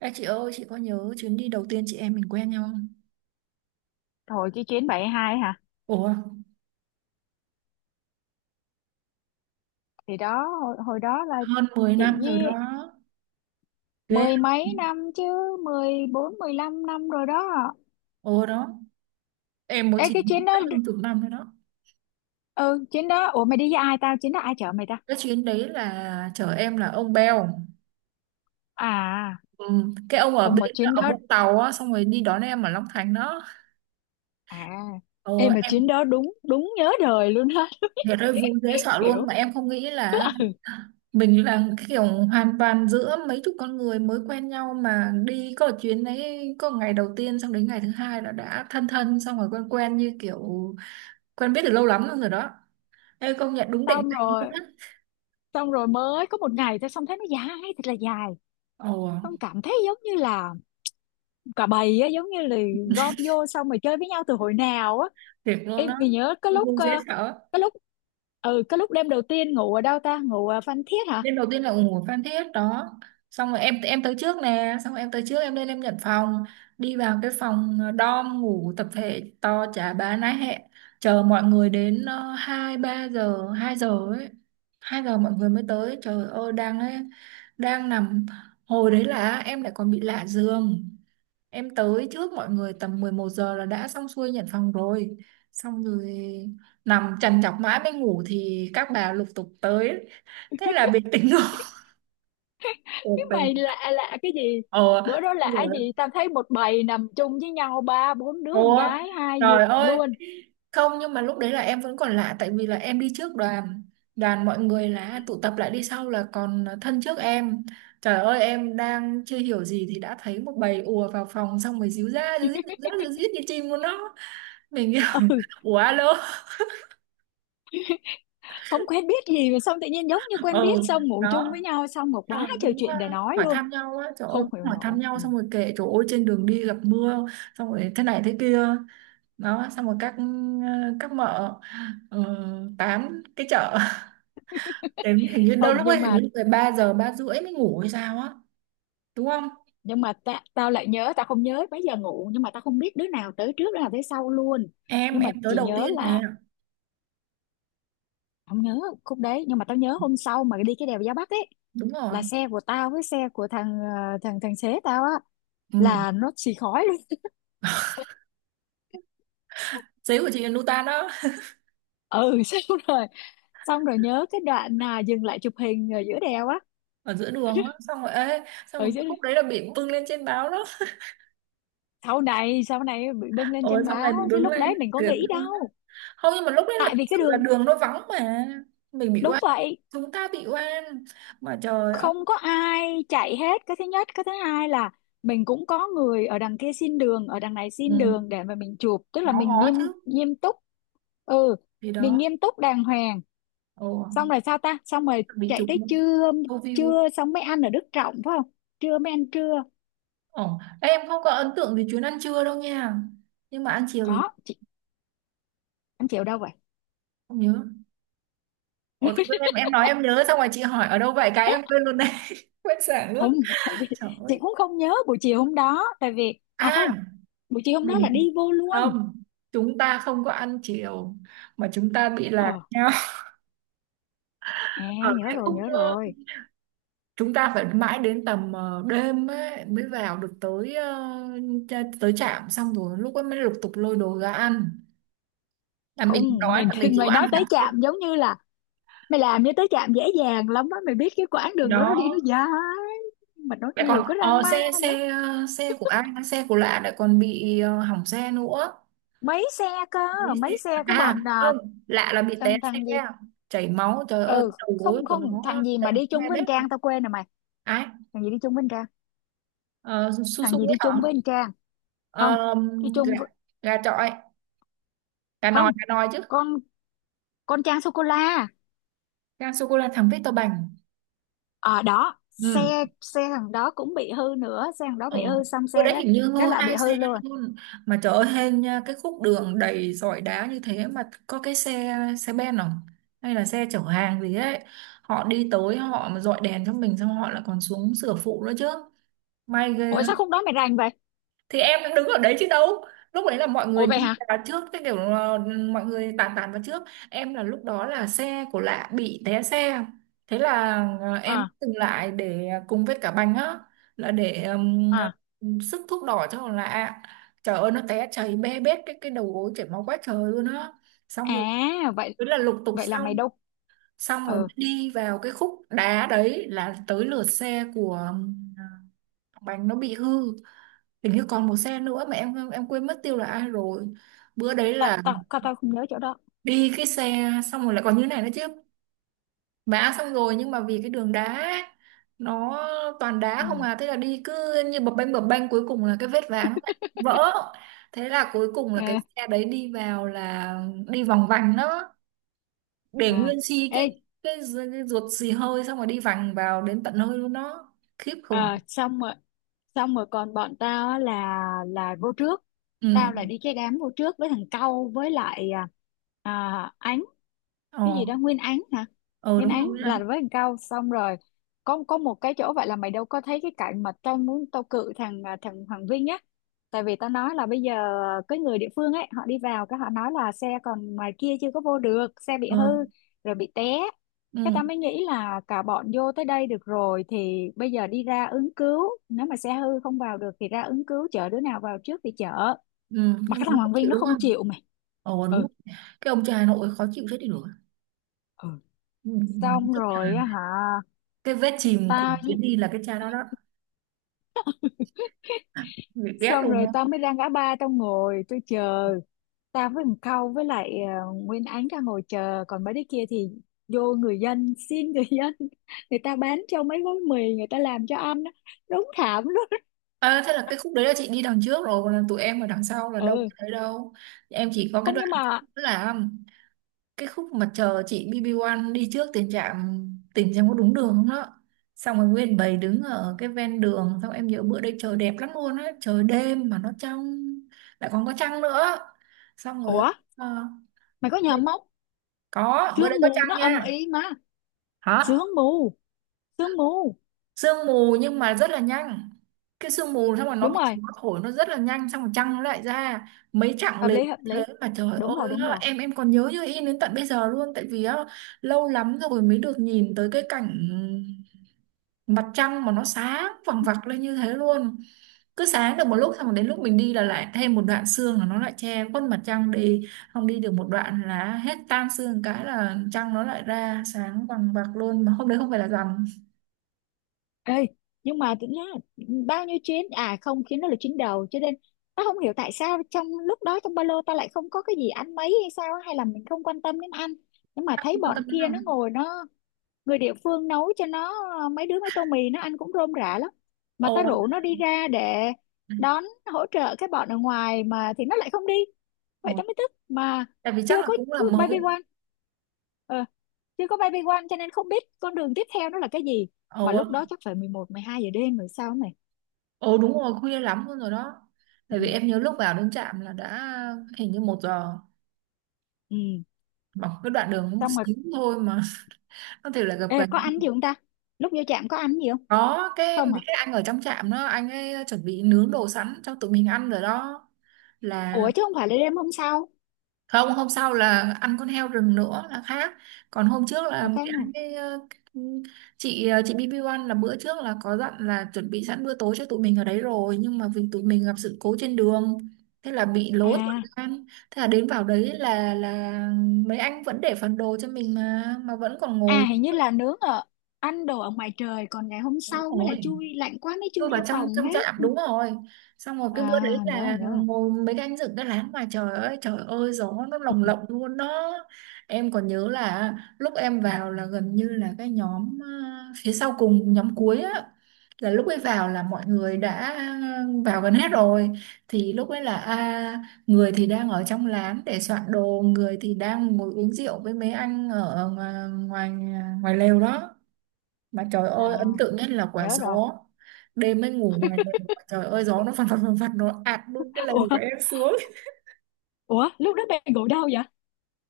Ê chị ơi, chị có nhớ chuyến đi đầu tiên chị em mình quen nhau không? Rồi. 72 hả? Ủa, Thì đó hồi đó là hơn 10 chị năm rồi với đó. Ghê mười mấy không? năm chứ, 14 15 năm rồi đó. Ồ đó, em mới Ê chỉ cái nhớ chuyến đó, hơn chục năm rồi đó. ừ chuyến đó. Ủa mày đi với ai? Tao chuyến đó ai chở mày ta? Cái chuyến đấy là chở em là ông Bèo. À Ừ, cái ông ở không, bên mà chuyến ở đó, Vũng Tàu á, xong rồi đi đón em ở Long Thành đó. à Ồ, em mà em. chuyến đó đúng đúng nhớ đời luôn á. Trời ơi vui dễ sợ luôn Kiểu mà em không nghĩ là mình là cái kiểu hoàn toàn giữa mấy chục con người mới quen nhau mà đi có chuyến đấy có ngày đầu tiên xong đến ngày thứ hai là đã thân thân xong rồi quen quen như kiểu quen biết từ lâu lắm rồi đó. Ê công nhận đúng định xong mệnh luôn rồi á. xong rồi mới có một ngày thôi, xong thấy nó dài thật là dài, Ồ, xong cảm thấy giống như là cả bầy á, giống như là gom vô xong rồi chơi với nhau từ hồi nào á. tuyệt luôn Em đó. thì nhớ cái lúc Vui dễ sợ. cái lúc, ừ cái lúc đêm đầu tiên ngủ ở đâu ta, ngủ ở Phan Thiết hả? Nên đầu tiên là ủng hộ Phan Thiết đó, xong rồi em tới trước nè, xong rồi em tới trước, em lên em nhận phòng, đi vào cái phòng dorm ngủ tập thể to chả bá nái hẹ, chờ mọi người đến 2, 3 giờ, 2 giờ ấy, 2 giờ mọi người mới tới. Trời ơi đang ấy, đang nằm, hồi đấy là em lại còn bị lạ giường. Em tới trước mọi người tầm 11 giờ là đã xong xuôi nhận phòng rồi, xong rồi nằm trằn trọc mãi mới ngủ thì các bà lục tục tới, thế là bị tỉnh. Cái Ồ, mình. mày lạ, lạ cái gì? Ờ, Bữa đó xong lạ rồi gì, tao thấy một bầy nằm chung với nhau, ba bốn đứa con ủa gái hai trời giường ơi, luôn. không, nhưng mà lúc đấy là em vẫn còn lạ tại vì là em đi trước đoàn, đoàn mọi người là tụ tập lại đi sau là còn thân trước em. Trời ơi em đang chưa hiểu gì thì đã thấy một bầy ùa vào phòng xong rồi díu ra díu dít díu ra díu dít như chim của nó, mình kiểu Ừ, ủa alo. không quen biết gì mà xong tự nhiên giống như quen biết, Ừ, xong ngủ chung đó, với nhau, xong một xong quá rồi trời cũng chuyện để nói hỏi luôn. thăm nhau á, trời ơi Không cũng hiểu hỏi thăm nổi, nhau ừ. xong rồi kể trời ơi trên đường đi gặp mưa xong rồi thế này thế kia. Đó xong rồi các các mợ ờ, tám cái chợ. Đến hình như đâu Không lúc nhưng ấy hình mà, như 13 giờ 3 rưỡi mới ngủ hay sao á, đúng không? nhưng mà tao lại nhớ, tao không nhớ mấy giờ ngủ nhưng mà tao không biết đứa nào tới trước đứa nào tới sau luôn. em Nhưng mà em tới chỉ đầu nhớ tiên nè. là, không nhớ khúc đấy nhưng mà tao nhớ hôm sau mà đi cái đèo Gia Bắc ấy, Đúng rồi. là xe của tao với xe của thằng thằng thằng xế tao á, Ừ. là nó xì khói luôn. Giấy của chị là Nutan đó. Ừ. Xong rồi, xong rồi nhớ cái đoạn là dừng lại chụp hình ở giữa đèo á. Ở giữa đường á, xong rồi ê xong Ừ rồi chứ, cái khúc đấy là bị bưng lên trên báo đó. sau này bị bưng lên Ôi trên xong này báo bị chứ bưng lúc lên đấy mình có thiệt nghĩ luôn á. đâu. Không nhưng mà lúc đấy là Tại thực vì cái sự là đường, đường nó vắng mà, mình bị đúng oan, vậy, chúng ta bị oan, mà trời ơi. không có ai chạy hết. Cái thứ nhất, cái thứ hai là mình cũng có người ở đằng kia xin đường, ở đằng này Ừ. xin đường để mà mình chụp, tức là Ngó mình ngó chứ nghiêm, nghiêm túc. Ừ, gì mình đó. nghiêm túc đàng hoàng. Ồ, Xong rồi sao ta, xong rồi bị chạy chụp tới luôn, trưa. câu view. Trưa xong mới ăn ở Đức Trọng phải không, trưa mới ăn trưa? Ồ, em không có ấn tượng về chuyến ăn trưa đâu nha. Nhưng mà ăn chiều thì Có chị, ăn chiều đâu vậy? không nhớ. Ồ, tự dưng em nói em nhớ, xong rồi chị hỏi ở đâu vậy, cái em quên luôn đấy. Quên sảng luôn. Không. Tại vì Trời chị ơi. cũng không nhớ buổi chiều hôm đó, tại vì à không, À, buổi chiều hôm đó là đi mình. vô luôn. Không. Chúng ta không có ăn chiều mà chúng ta bị lạc Ờ, nhau. à, Ở nhớ cái rồi, khúc nhớ rồi. chúng ta phải mãi đến tầm đêm ấy, mới vào được tới tới trạm, xong rồi lúc ấy mới lục tục lôi đồ ra ăn. Là mình Không đói mình, là mình chỉ có mày nói ăn tới hạt thôi. chạm giống như là, mày làm như tới trạm dễ dàng lắm á. Mày biết cái quãng Thì đường đó nó đi nó đó, dài, mà nó lại nhiều còn cái ờ, drama xe nữa. xe ờ, xe của ai xe của lạ lại còn bị hỏng xe nữa. Mấy xe cơ, Lấy mấy xe- xe, cái À bọn, không, lạ là bị té thằng, xe, thằng gì. chảy máu trời ơi Ừ cái đầu gối không của không, nó thằng gì mà đi chung be với bét anh Trang, luôn. tao quên rồi mày. Ai? Thằng gì đi chung với anh Trang, Ờ, su su thằng gì ấy đi hả? chung với anh Trang? Không, Ờ, đi gà, chung với, gà chọi, gà không, nòi, gà nòi chứ, con, con Trang sô cô la. gà sô cô la thắng Victor Bành. Ở đó xe, Ừ. xe thằng đó cũng bị hư nữa, xe thằng đó Ờ, bị hư, xong xe bữa đấy cái hình như cái ngơ là bị hai xe hư luôn. luôn. Mà trời ơi hên nha, cái khúc đường đầy sỏi đá như thế mà có cái xe xe ben không hay là xe chở hàng gì ấy, họ đi tới họ mà dọi đèn cho mình xong họ lại còn xuống sửa phụ nữa chứ, may ghê. Ủa sao khúc đó mày rành vậy? Thì em đang đứng ở đấy chứ đâu, lúc đấy là mọi người Ủa vậy đi hả? vào trước, cái kiểu là mọi người tàn tàn vào trước. Em là lúc đó là xe của lạ bị té xe, thế là em Ờ, dừng lại để cùng với cả bành á, là để ờ, à, sức thuốc đỏ cho con lạ. Trời ơi nó té chảy bê bết cái đầu gối, chảy máu quá trời luôn á. Xong rồi à vậy, thế là lục tục vậy là mày xong, đâu? xong rồi Ờ, đi vào cái khúc đá đấy là tới lượt xe của thằng Bành nó bị hư. Hình như còn một xe nữa mà em quên mất tiêu là ai rồi. Bữa đấy tao là tao tao tao không nhớ chỗ đó. đi cái xe xong rồi lại còn như này nữa chứ, mã xong rồi, nhưng mà vì cái đường đá nó toàn đá Ừ. không à, thế là đi cứ như bập bênh bập bênh, cuối cùng là cái vết ván nó lại vỡ. Thế là cuối cùng là cái À, xe đấy đi vào là đi vòng vành đó, để à. nguyên si Ê, cái ruột xì hơi, xong rồi đi vành vào đến tận hơi luôn đó, khiếp khủng. Xong rồi, xong rồi còn bọn tao á, là vô trước. Ừ. Tao là đi cái đám vô trước với thằng Câu với lại Ánh, cái Ờ. gì đó, Nguyên Án hả? Ờ Nguyên đúng rồi, Án đúng là rồi. với thằng Cao. Xong rồi có một cái chỗ, vậy là mày đâu có thấy cái cảnh mà tao muốn tao cự thằng thằng Hoàng Vinh á. Tại vì tao nói là bây giờ cái người địa phương ấy họ đi vào, cái họ nói là xe còn ngoài kia chưa có vô được, xe bị Ờ. hư rồi bị té. Cái Ừ. tao mới nghĩ là cả bọn vô tới đây được rồi thì bây giờ đi ra ứng cứu, nếu mà xe hư không vào được thì ra ứng cứu, chở đứa nào vào trước thì chở. Ừ. Mà Nhưng cái mà thằng nó không Hoàng Vinh chịu nó đúng không không? chịu mày. Ờ đúng Ừ, rồi. Cái ông cha Nội khó chịu chết đi được. ừ, Ừ, xong tức là rồi á hả. cái vết chìm của Tao với- chuyến đi là cái cha đó đó. À, bị ghét xong luôn rồi đó. tao mới ra ngã ba, tao ngồi tôi chờ. Tao với thằng Khâu với lại Nguyên Ánh ra ngồi chờ, còn mấy đứa kia thì vô người dân, xin người dân. Người ta bán cho mấy gói mì, người ta làm cho ăn á. Đúng thảm luôn. À, thế là cái khúc đấy là chị đi đằng trước rồi, còn là tụi em ở đằng sau là đâu có Ừ, thấy đâu. Em chỉ có cái không đoạn nhưng mà, là cái khúc mà chờ chị BB1 đi trước tiền trạm, tỉnh xem có đúng đường không đó. Xong rồi nguyên bầy đứng ở cái ven đường, xong em nhớ bữa đấy trời đẹp lắm luôn á, trời đêm mà nó trong, lại còn có trăng nữa. Xong rồi ủa ờ, mày có nhầm không? có bữa Sương đấy có mù nó trăng âm nha. ý mà, Hả? sương mù, sương mù. Sương mù nhưng mà rất là nhanh, cái sương mù xong rồi nó Đúng bị rồi, gió thổi nó rất là nhanh xong rồi trăng nó lại ra mấy chặng hợp liền. lý, hợp Thế lý. mà trời Đúng rồi, ơi đúng nó- rồi. em còn nhớ như in đến tận bây giờ luôn, tại vì á, lâu lắm rồi mới được nhìn tới cái cảnh mặt trăng mà nó sáng vằng vặc lên như thế luôn, cứ sáng được một lúc xong rồi đến lúc mình đi là lại thêm một đoạn sương là nó lại che khuất mặt trăng đi, không đi được một đoạn là hết tan sương, cái là trăng nó lại ra sáng vằng vặc luôn, mà hôm đấy không phải là rằm. Ê, nhưng mà tính ra bao nhiêu chuyến, à không, chuyến đó là chuyến đầu cho nên tao không hiểu tại sao trong lúc đó trong ba lô tao lại không có cái gì ăn mấy hay sao á, hay là mình không quan tâm đến ăn. Nhưng mà Bạn thấy quan bọn tâm đến kia nó rằm. ngồi, nó người địa phương nấu cho nó mấy đứa mấy tô mì, nó ăn cũng rôm rả lắm. Mà ta Ồ. rủ nó đi ra để đón, hỗ trợ cái bọn ở ngoài mà thì nó lại không đi, Ồ, vậy ta mới tức mà. tại vì chắc Chưa là có cũng là cứ baby mới. one, ờ, chưa có baby one cho nên không biết con đường tiếp theo nó là cái gì. Mà lúc Ồ. đó chắc phải 11 12 giờ đêm rồi sao này. Ồ đúng rồi, khuya lắm luôn rồi đó. Tại Ừ. vì em nhớ lúc vào đến trạm là đã hình như 1 giờ. Ừ. Bằng cái đoạn đường một Xong rồi xíu thôi mà. Có thể là gặp ê, gần. có ăn gì không ta, lúc vô trạm có ăn gì không? Có cái mấy Không hả? cái anh ở trong trạm đó, anh ấy chuẩn bị nướng đồ sẵn cho tụi mình ăn rồi đó, là Ủa chứ không phải là đêm hôm sau, không, hôm sau là ăn con heo rừng nữa là khác, còn hôm trước là ở mới khác ăn nào? cái, cái chị BB1 là bữa trước là có dặn là chuẩn bị sẵn bữa tối cho tụi mình ở đấy rồi, nhưng mà vì tụi mình gặp sự cố trên đường thế là bị lố thời À, gian, thế là đến vào đấy là mấy anh vẫn để phần đồ cho mình mà vẫn còn ngồi. à hình như là nướng ở, ăn đồ ở ngoài trời, còn ngày hôm Đúng sau mới là rồi, chui lạnh quá mới tôi chui vào vô trong phòng trong chợ ẩm, hết. đúng rồi, xong rồi À cái bữa đấy nhớ rồi, là nhớ rồi. ngồi mấy cái anh dựng cái lán ngoài trời, ơi trời ơi gió nó lồng lộng luôn đó. Em còn nhớ là lúc em vào là gần như là cái nhóm phía sau cùng, nhóm cuối á, là lúc ấy vào là mọi người đã vào gần hết rồi, thì lúc ấy là người thì đang ở trong lán để soạn đồ, người thì đang ngồi uống rượu với mấy anh ở ngoài, ngoài lều đó. Mà trời À ơi ấn tượng nhất là quả nhớ rồi. gió. Đêm mới ngủ ngoài lều mà trời ơi gió nó phật phật phật phật, nó ạt luôn cái lều của Ủa, em xuống. ủa lúc đó bạn ngủ đâu vậy?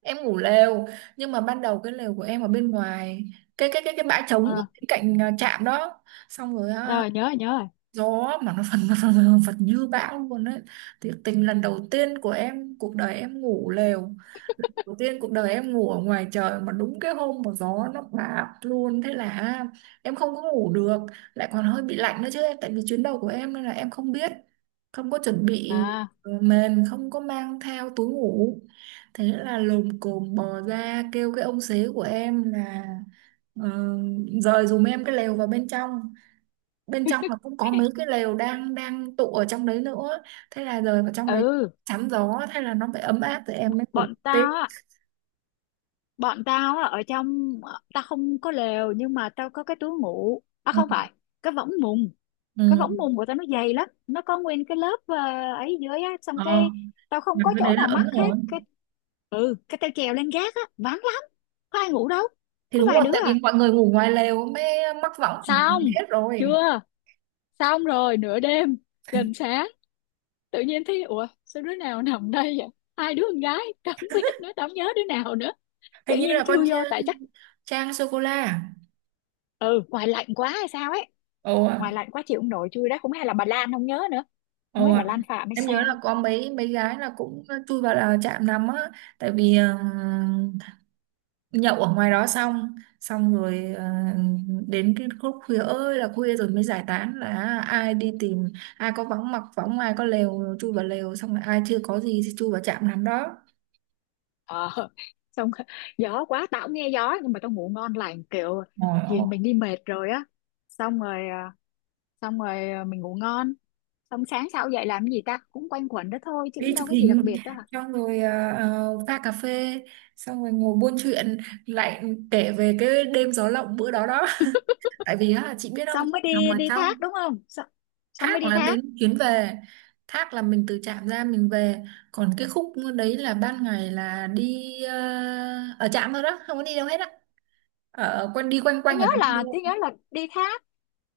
Em ngủ lều, nhưng mà ban đầu cái lều của em ở bên ngoài, cái bãi trống À bên cạnh trạm đó. Xong rồi rồi, nhớ rồi, nhớ rồi. gió mà nó phần phần phật phật như bão luôn đấy, thiệt tình lần đầu tiên của em cuộc đời em ngủ lều, lần đầu tiên cuộc đời em ngủ ở ngoài trời mà đúng cái hôm mà gió nó bạt luôn, thế là em không có ngủ được, lại còn hơi bị lạnh nữa chứ em, tại vì chuyến đầu của em nên là em không biết, không có chuẩn bị À. Mền, không có mang theo túi ngủ. Thế là lồm cồm bò ra kêu cái ông xế của em là ờ, dời giùm em cái lều vào bên trong, bên trong là cũng có mấy cái lều đang đang tụ ở trong đấy nữa, thế là rời vào trong đấy Ừ, chắn gió, thế là nó phải ấm áp rồi em mới ngủ bọn tiếp. tao á bọn tao á ở trong tao không có lều nhưng mà tao có cái túi ngủ. À Ừ. không phải, cái võng mùng. Cái Ừ. võng mùng của tao nó dày lắm, nó có nguyên cái lớp ấy dưới á. Xong Ờ, cái tao không mà có cái chỗ đấy là nào ấm mắc hết. rồi. Cái ừ, cái tao trèo lên gác á, vắng lắm, có ai ngủ đâu, Thì có đúng vài rồi, đứa tại vì à. mọi người ngủ ngoài lều mới mắc võng ở Xong ngoài hết rồi. chưa, xong rồi nửa đêm gần sáng, tự nhiên thấy ủa sao đứa nào nằm đây vậy, hai đứa con gái. Tao không biết nữa, tao không nhớ đứa nào nữa, tự Hình như nhiên là con chui vô, Ch-, tại chắc Trang sô cô la à? ừ ngoài lạnh quá hay sao ấy. Ồ à. Ngoài lạnh quá chịu không nổi chui đó, cũng hay là bà Lan, không nhớ nữa, không biết Ồ bà à. Lan Phạm hay Em nhớ là sao. có mấy mấy gái là cũng chui vào là chạm nằm á, tại vì nhậu ở ngoài đó xong, xong rồi đến cái khúc khuya ơi là khuya rồi mới giải tán, là ai đi tìm ai có vắng mặc võng, ai có lều chui vào lều, xong rồi ai chưa có gì thì chui vào trạm nằm đó. Ờ, xong. Gió quá, tao cũng nghe gió nhưng mà tao ngủ ngon lành kiểu, Ngồi vì ô, mình đi mệt rồi á. Xong rồi xong rồi mình ngủ ngon. Xong sáng sau dậy làm cái gì ta, cũng quanh quẩn đó thôi chứ cũng đi chụp đâu có gì đặc hình biệt đó hả. xong rồi pha cà phê xong rồi ngồi buôn chuyện lại, kể về cái đêm gió lộng bữa đó đó. Tại vì á, chị biết không, Xong mới nằm đi, ở đi thác trong. đúng không, xong, xong mới Thác đi là đến thác. chuyến về, thác là mình từ trạm ra mình về, còn cái khúc đấy là ban ngày là đi ở trạm thôi đó, không có đi đâu hết á, ở quanh đi quanh Tôi quanh ở nhớ đấy là mua. tôi nhớ là đi thác,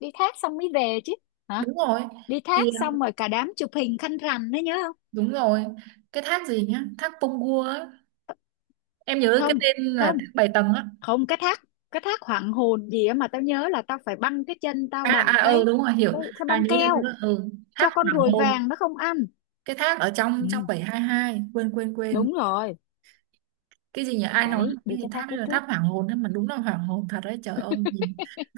đi thác xong mới về chứ, hả? Đúng rồi. Đi Thì thác xong rồi cả đám chụp hình khăn rằn đấy, nhớ không? đúng rồi. Cái thác gì nhá, thác Pông á, em nhớ cái Không, tên là không, thác Bảy Tầng á. không cái thác, cái thác hoàng hồn gì á mà tao nhớ là tao phải băng cái chân tao À bằng à ừ cái, đúng rồi hiểu. cái À băng nhớ nhớ keo nhớ. Ừ, thác cho con Hoàng ruồi Hôn. vàng nó không ăn. Cái thác ở trong trong Ừ, 722 quên quên quên, đúng rồi, cái gì nhỉ, ai nói đấy đi cái gì, cái thác thác đấy lúc là thác trước. Hoàng Hôn ấy, mà đúng là Hoàng Hôn thật đấy, trời ơi nhìn,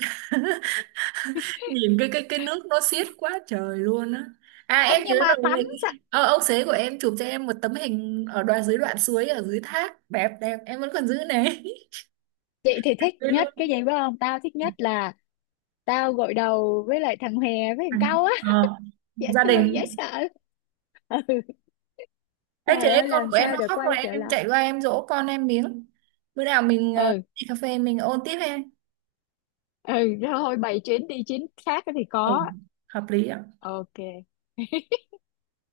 nhìn cái nước nó xiết quá trời luôn á. À Không em nhớ nhưng mà tắm rồi, sạch. Ông xế của em chụp cho em một tấm hình ở đoạn dưới, đoạn suối ở dưới thác đẹp đẹp em vẫn còn giữ này. Chị thì thích Đấy nhất luôn. cái gì biết không, tao thích nhất là tao gội đầu với lại thằng Hè với À, thằng Cau á, ờ, dễ gia thương đình. dễ sợ. Ừ. Ấy Trời thế ơi con làm của em sao nó để khóc rồi, quay em, trở em lại. chạy qua em dỗ con em miếng. Bữa nào mình Ừ, đi cà phê mình ôn tiếp em. ừ. Thôi bày chuyến đi chuyến khác thì Ừ, có. hợp lý ạ. OK.